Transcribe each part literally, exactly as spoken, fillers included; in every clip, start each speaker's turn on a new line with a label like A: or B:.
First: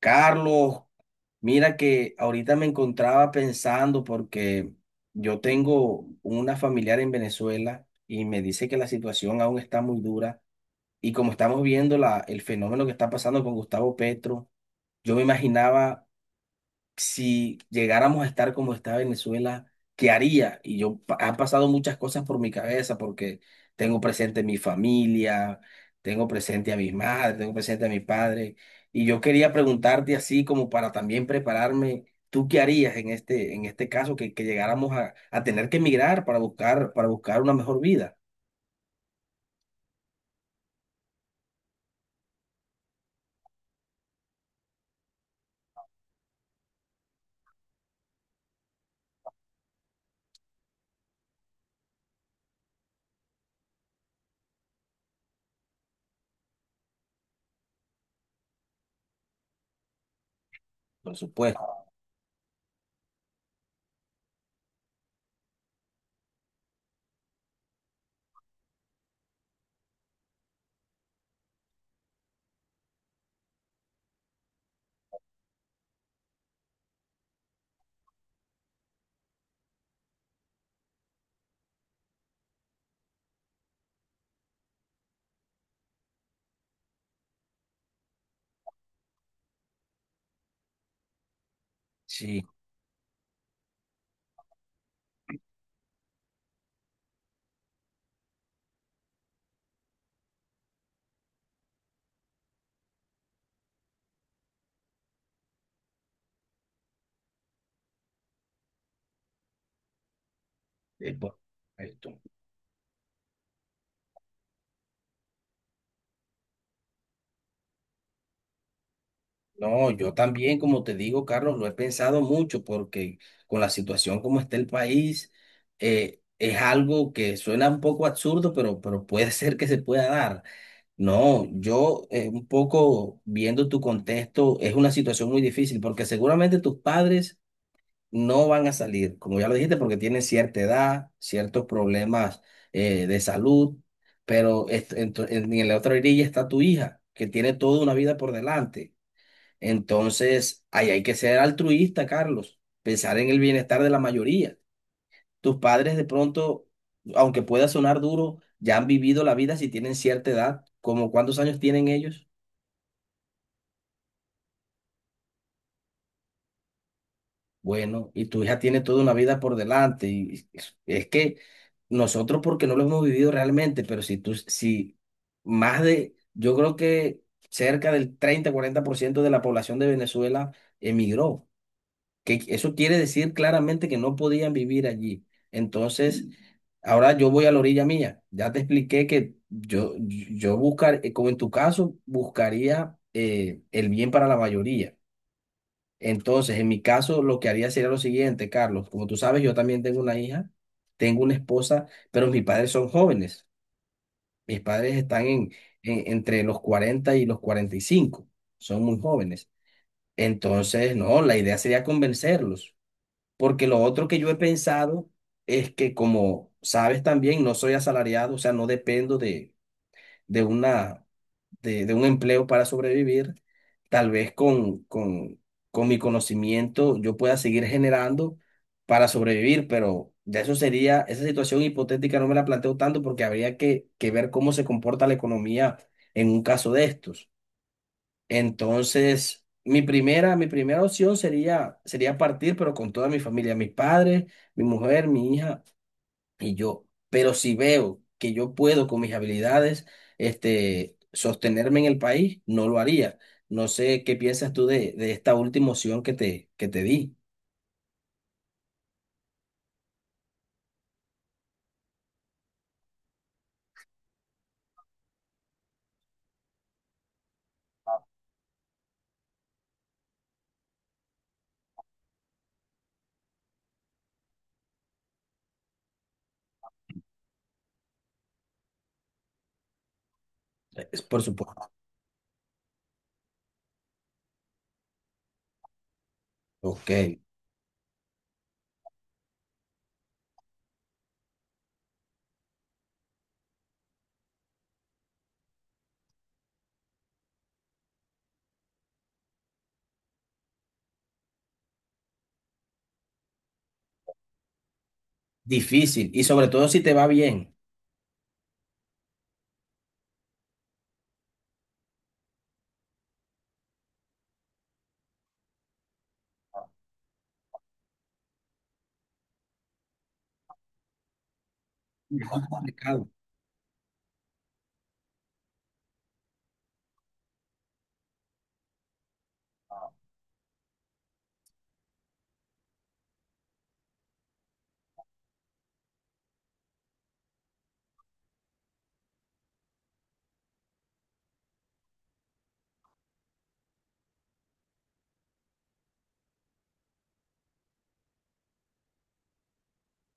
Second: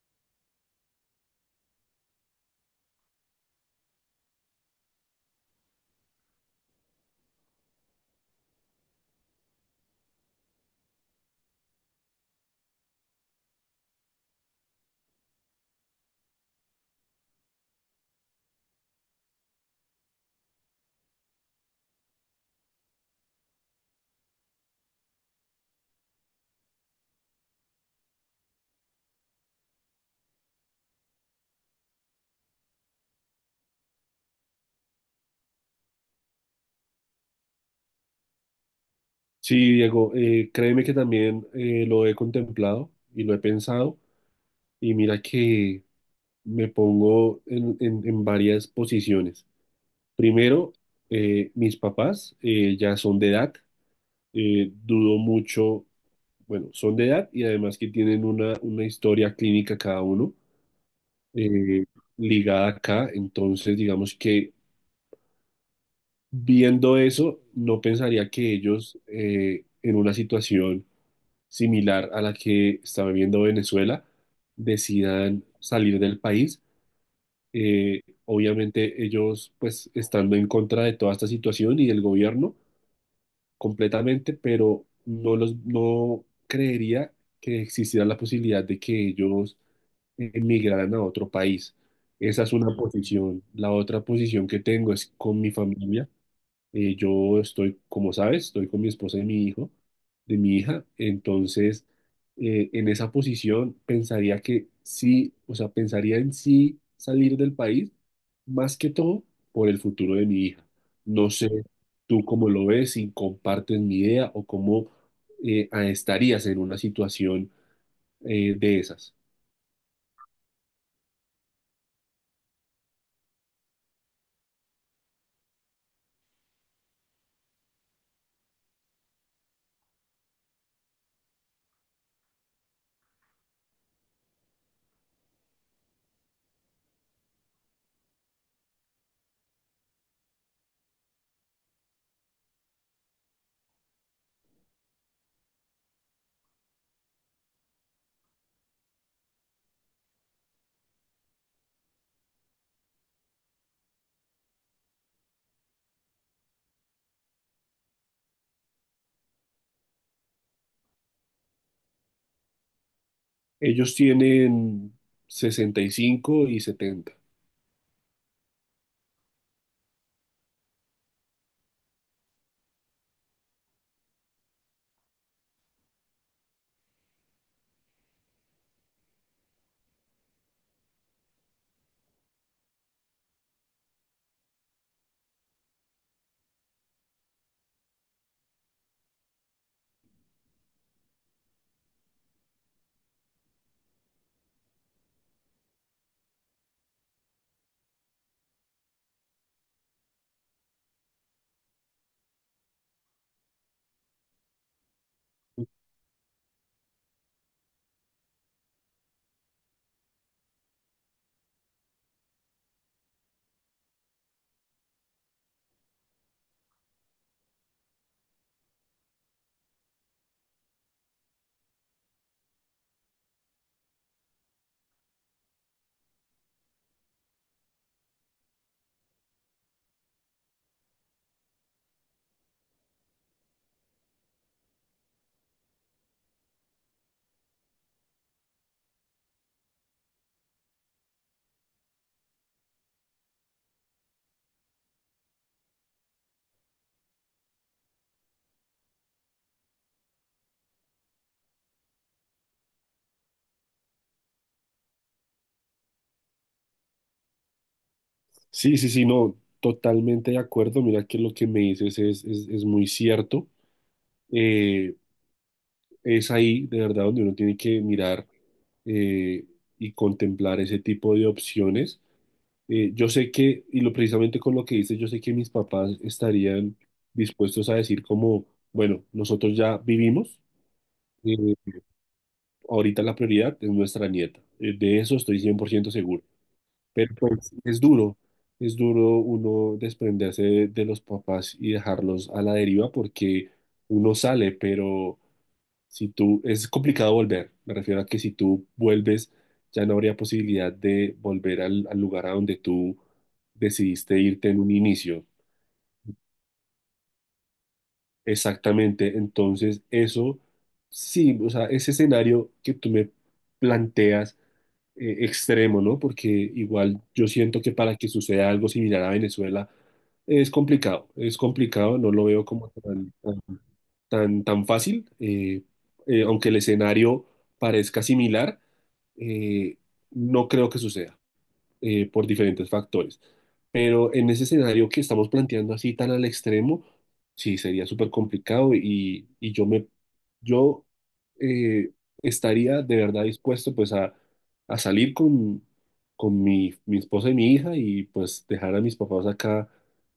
A: Carlos, mira que ahorita me encontraba pensando porque yo tengo una familiar en Venezuela y me dice que la situación aún está muy dura y como estamos viendo la, el fenómeno que está pasando con Gustavo Petro, yo me imaginaba si llegáramos a estar como está Venezuela, ¿qué haría? Y yo, pa- han pasado muchas cosas por mi cabeza porque tengo presente mi familia, tengo presente a mis madres, tengo presente a mi padre. Y yo quería preguntarte así como para también prepararme, ¿tú qué harías en este, en este caso que, que llegáramos a, a tener que emigrar para buscar, para buscar una mejor vida?
B: Sí, Diego, eh, créeme que también eh, lo he contemplado y lo he pensado y mira que me pongo en, en- en varias posiciones. Primero, eh, mis papás eh, ya son de edad, eh, dudo mucho, bueno, son de edad y además que tienen una, una historia clínica cada uno
A: Por
B: eh,
A: supuesto.
B: ligada acá, entonces digamos que viendo eso, no pensaría que ellos eh, en una situación similar a la que está viviendo Venezuela, decidan salir del país. Eh, obviamente ellos pues estando en contra de toda esta situación y del gobierno completamente, pero no los no creería que existiera la posibilidad de que ellos emigraran a otro país.
A: Sí,
B: Esa es una posición. La otra posición que tengo es con mi familia. Eh, yo estoy, como sabes, estoy con mi esposa y mi hijo, de mi hija, entonces eh, en esa posición pensaría que sí, o sea, pensaría en sí salir del país, más que todo por el futuro de mi hija.
A: eh,
B: No
A: por-
B: sé
A: esto.
B: tú cómo lo ves, si compartes mi idea o cómo eh, ah, estarías en una situación eh, de esas.
A: No, yo también, como te digo, Carlos, lo he pensado mucho porque con la situación como está el país, eh, es algo que suena un poco absurdo, pero, pero puede ser que se pueda dar. No, yo eh, un poco viendo tu contexto, es una situación muy difícil porque seguramente tus padres no van a salir, como ya lo dijiste, porque tienen cierta edad, ciertos problemas eh, de salud, pero est- en, tu- en en la otra orilla está tu hija, que tiene toda una vida por delante. Entonces, ahí hay que ser altruista, Carlos, pensar en el bienestar de la mayoría. Tus padres de pronto, aunque pueda sonar duro, ya han vivido la vida si tienen cierta edad, ¿como cuántos años tienen ellos?
B: Ellos tienen sesenta y cinco y setenta.
A: Bueno, y tu hija tiene toda una vida por delante. Y es es que nosotros porque no lo hemos vivido realmente, pero si tú, si más de, yo creo que cerca del treinta cuarenta por ciento de la población de Venezuela emigró. Que eso quiere decir claramente que no podían vivir allí. Entonces, ahora yo voy a la orilla mía. Ya te expliqué que yo, yo buscar, eh, como en tu caso, buscaría eh, el bien para la mayoría. Entonces, en mi caso, lo que haría sería lo siguiente, Carlos. Como tú sabes, yo también tengo una hija, tengo una esposa, pero mis padres son jóvenes. Mis padres están en, en- entre los cuarenta y los cuarenta y cinco. Son muy jóvenes. Entonces, no, la idea sería convencerlos porque lo otro que yo he pensado es que, como sabes también, no soy asalariado, o sea, no dependo de, de una, de, de un empleo para sobrevivir. Tal vez con, con, con mi conocimiento yo pueda seguir generando para sobrevivir, pero de eso sería, esa situación hipotética no me la planteo tanto porque habría que, que ver cómo se comporta la economía en un caso de estos. Entonces, mi primera, mi primera opción sería, sería partir, pero con toda mi familia, mis padres, mi mujer, mi hija y yo. Pero si veo que yo puedo con mis habilidades, este, sostenerme en el país, no lo haría. No sé qué piensas tú de, de esta última opción que te, que te di.
B: Sí, sí, sí, no, totalmente de acuerdo. Mira que lo que me dices es, es, es muy cierto. Eh, es ahí, de verdad, donde uno tiene que mirar eh, y contemplar ese tipo de opciones. Eh, yo sé que, y lo precisamente con lo que dices, yo sé que mis papás estarían dispuestos a decir como, bueno, nosotros ya vivimos,
A: Es por
B: eh,
A: supuesto.
B: ahorita la prioridad es nuestra nieta. Eh, de eso estoy cien por ciento seguro. Pero
A: Ok.
B: pues es duro, es duro uno desprenderse de, de los papás y dejarlos a la deriva porque uno sale, pero si tú, es complicado volver. Me refiero a que si tú vuelves, ya no habría posibilidad de volver al, al lugar a donde tú decidiste irte en un inicio.
A: Difícil. Y sobre todo si te va bien.
B: Exactamente, entonces eso, sí, o sea, ese escenario que tú me planteas eh, extremo, ¿no? Porque igual yo siento que para que suceda algo similar a Venezuela es complicado, es complicado, no
A: Muy
B: lo veo como
A: complicado.
B: tan, tan, tan, tan fácil, eh, eh, aunque el escenario parezca similar, eh, no creo que suceda eh, por diferentes factores. Pero en ese escenario que estamos planteando así tan al extremo, sí sería súper complicado y, y yo me, yo eh, estaría de verdad dispuesto pues a, a salir con, con mi, mi esposa y mi hija y pues dejar a mis papás acá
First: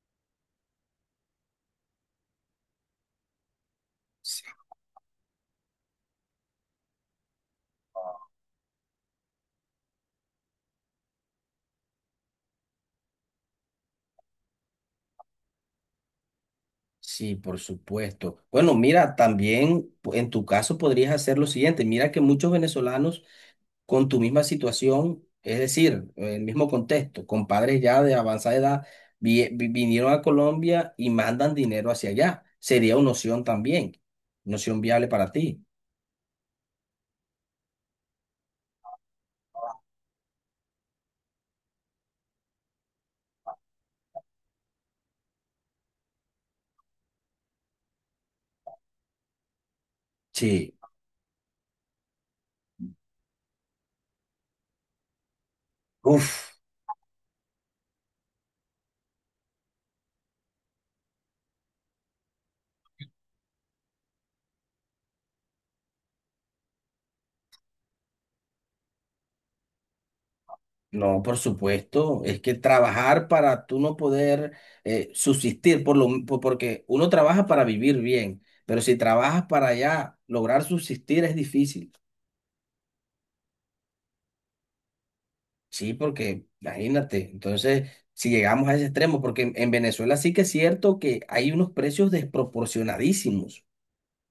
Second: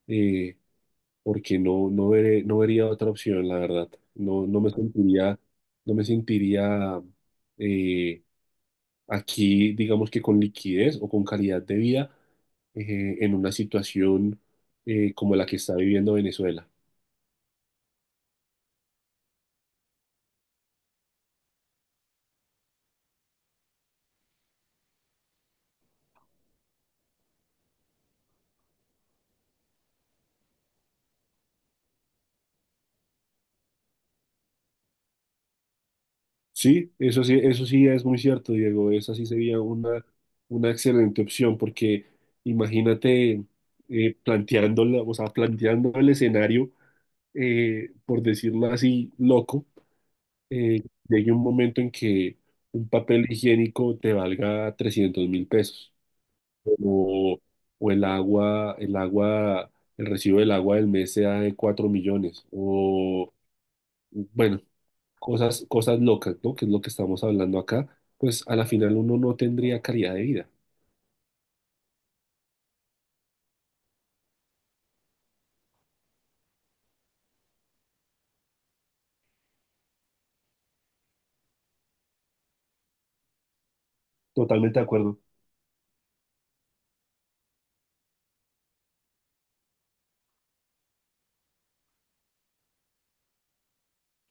B: eh, porque no, no veré, no vería otra opción, la verdad.
A: Sí.
B: No, no me sentiría, no me sentiría eh, aquí, digamos que con liquidez o con calidad de vida eh, en una situación eh, como la que está viviendo Venezuela.
A: Sí, por supuesto. Bueno, mira, también pu- en tu caso podrías hacer lo siguiente. Mira que muchos venezolanos con tu misma situación, es decir, el mismo contexto, con padres ya de avanzada edad, vi- vi- vinieron a Colombia y mandan dinero hacia allá. Sería una opción también, una opción viable para ti.
B: Sí, eso sí, eso sí es muy cierto, Diego. Esa sí sería una, una excelente opción porque imagínate eh, planteándola, o sea, planteando el escenario, eh, por decirlo así, loco,
A: Sí.
B: eh, llegue un momento en que un papel higiénico te valga trescientos mil pesos.
A: Uf.
B: O, o el agua, el agua, el recibo del agua del mes sea de cuatro millones, o bueno, cosas, cosas locas, ¿no? Que es lo que estamos hablando acá, pues a la final uno no tendría calidad de vida.
A: No, por supuesto, es que trabajar para tú no poder eh, subsistir, por lo, por- porque uno trabaja para vivir bien, pero si trabajas para ya lograr subsistir es difícil,
B: Totalmente de acuerdo.
A: sí, porque imagínate, entonces si llegamos a ese extremo, porque en, en, Venezuela sí que es cierto que hay unos precios desproporcionadísimos.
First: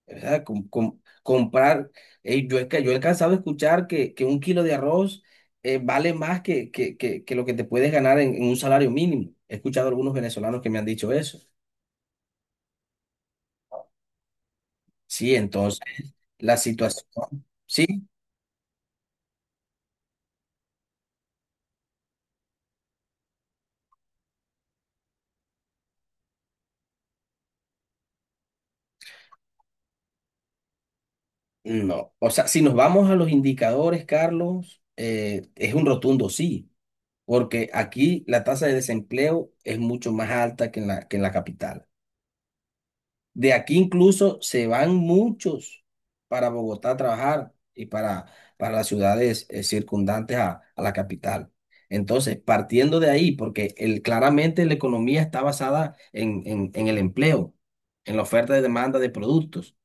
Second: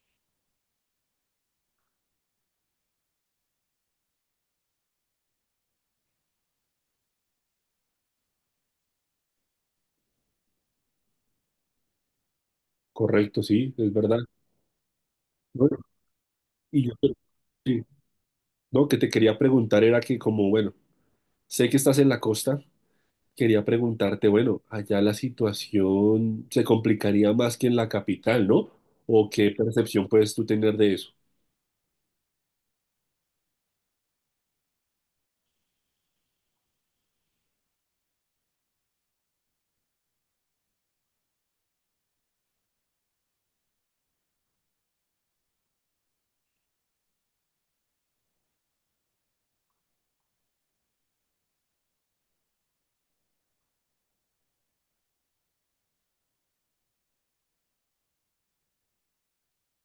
A: ¿Verdad? Com- com- comprar, eh, yo, he ca- yo he alcanzado a escuchar que, que un kilo de arroz eh, vale más que, que, que, que lo que te puedes ganar en, en un salario mínimo. He escuchado a algunos venezolanos que me han dicho eso.
B: Correcto, sí, es verdad.
A: Sí,
B: Bueno,
A: entonces, la
B: y yo
A: situación,
B: sí,
A: sí,
B: no, que te quería preguntar era que como, bueno, sé que estás en la costa, quería preguntarte, bueno, allá la situación se complicaría más que en la capital, ¿no? ¿O qué percepción puedes tú tener de eso?
A: no. O sea, si nos vamos a los indicadores, Carlos, eh, es un rotundo sí, porque aquí la tasa de desempleo es mucho más alta que en la, que en la capital. De aquí incluso se van muchos para Bogotá a trabajar y para, para las ciudades eh, circundantes a, a la capital. Entonces, partiendo de ahí, porque el, claramente la economía está basada en, en, en el empleo, en la oferta y demanda de productos.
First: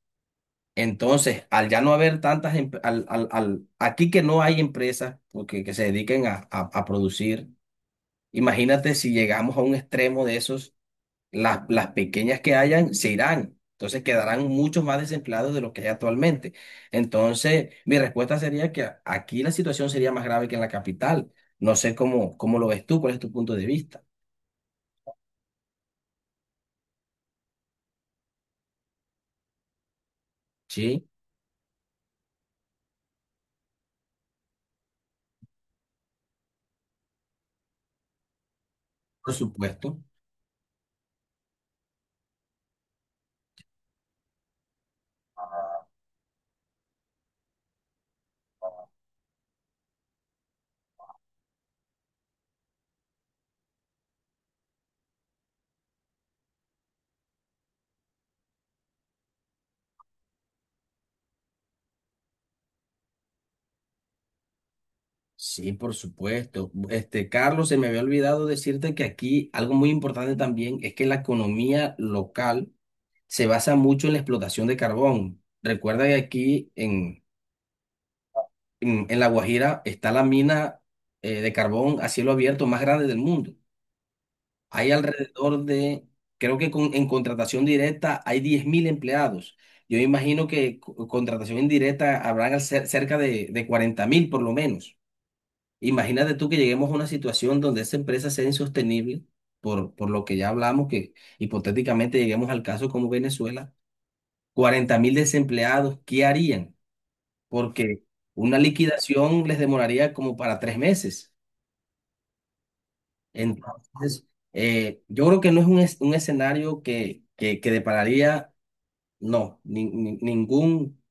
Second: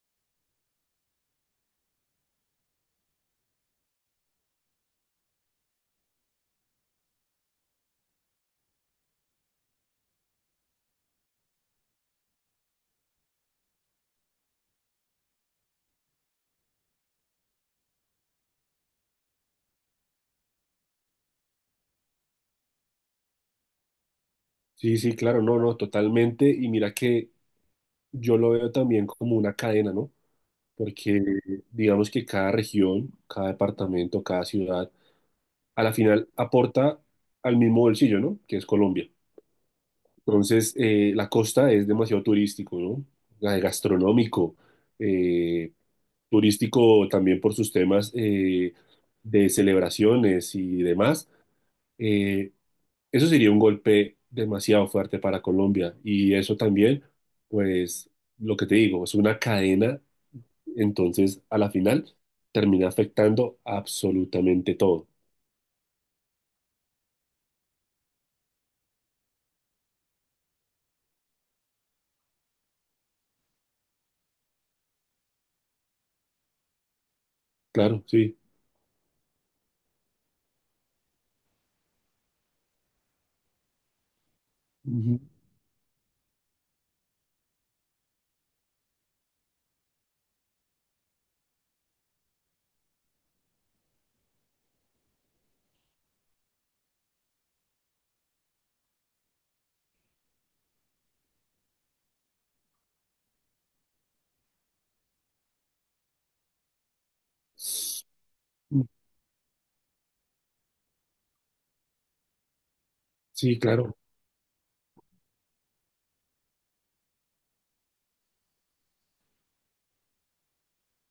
A: Entonces, al ya no haber tantas, em- al, al, al- aquí que no hay empresas porque, que se dediquen a, a, a producir, imagínate si llegamos a un extremo de esos las, las pequeñas que hayan se irán. Entonces quedarán muchos más desempleados de los que hay actualmente. Entonces, mi respuesta sería que a- aquí la situación sería más grave que en la capital. No sé cómo, cómo lo ves tú, cuál es tu punto de vista.
B: Sí, sí, claro, no, no, totalmente. Y mira que yo lo veo también como una cadena, ¿no?
A: Sí,
B: Porque digamos que cada región, cada departamento, cada ciudad, a la final aporta al mismo bolsillo, ¿no? Que es Colombia.
A: por supuesto.
B: Entonces, eh, la costa es demasiado turístico, ¿no? La- de gastronómico, eh, turístico también por sus temas eh, de celebraciones y demás. Eh, Eso sería un golpe demasiado fuerte para Colombia y eso también, pues lo que te digo, es una cadena, entonces a la final termina afectando absolutamente todo.
A: Sí, por supuesto. Este, Carlos, se me había olvidado decirte que aquí algo muy importante también es que la economía local se basa mucho en la explotación de carbón. Recuerda que aquí en,
B: Claro, sí.
A: en, en La Guajira está la mina eh, de carbón a cielo abierto más grande del mundo. Hay
B: Ujú.
A: alrededor de, creo que con- en contratación directa hay diez mil empleados. Yo imagino que co- contratación indirecta habrán al cer- cerca de, de cuarenta mil por lo menos. Imagínate tú que lleguemos a una situación donde esa empresa sea insostenible, por, por lo que ya hablamos, que hipotéticamente lleguemos al caso como Venezuela, cuarenta mil desempleados, ¿qué harían? Porque una liquidación les demoraría como para tres meses.
B: Sí, claro,
A: Entonces, eh, yo creo que no es un, es- un escenario que, que, que depararía, no, ni- ni- ningún,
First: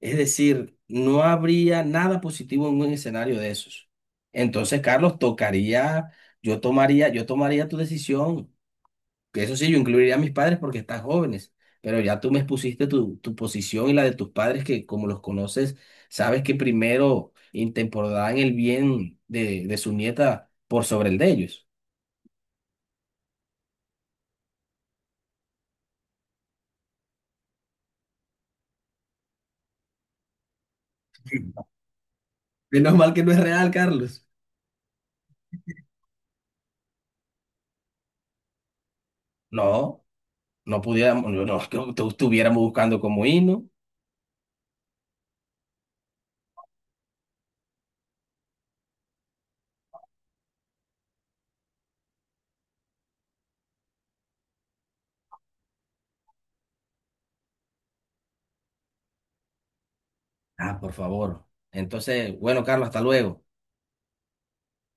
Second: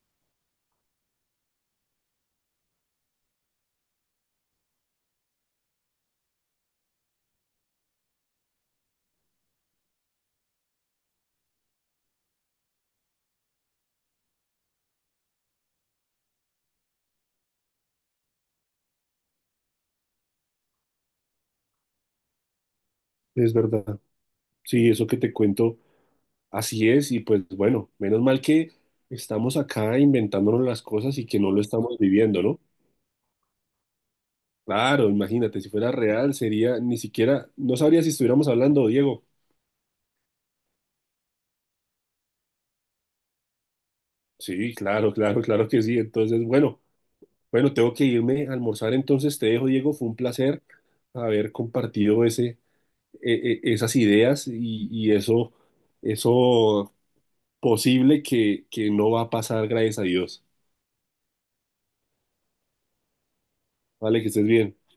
A: es decir, no habría nada positivo en un escenario de esos. Entonces, Carlos, tocaría, yo tomaría, yo tomaría tu decisión. Que eso sí, yo incluiría a mis padres porque están jóvenes, pero ya tú me expusiste tu, tu posición y la de tus padres, que como los conoces, sabes que primero intemporarán el bien de, de su nieta por sobre el de ellos.
B: es verdad. Sí, eso que te cuento, así es y pues bueno, menos mal que estamos acá inventándonos las cosas y que no lo estamos viviendo, ¿no?
A: Menos mal que no es real, Carlos.
B: Claro, imagínate, si fuera real sería, ni siquiera, no sabría si estuviéramos hablando, Diego.
A: No, no pudiéramos, no, no, que tú estuviéramos buscando como himno.
B: Sí, claro, claro, claro que sí. Entonces, bueno, bueno, tengo que irme a almorzar, entonces te dejo, Diego. Fue un placer haber compartido ese, e- e- esas ideas y, y eso, eso posible que, que no va a pasar, gracias a Dios.
A: Ah, por favor. Entonces, bueno, Carlos, hasta luego.
B: Vale, que estés bien.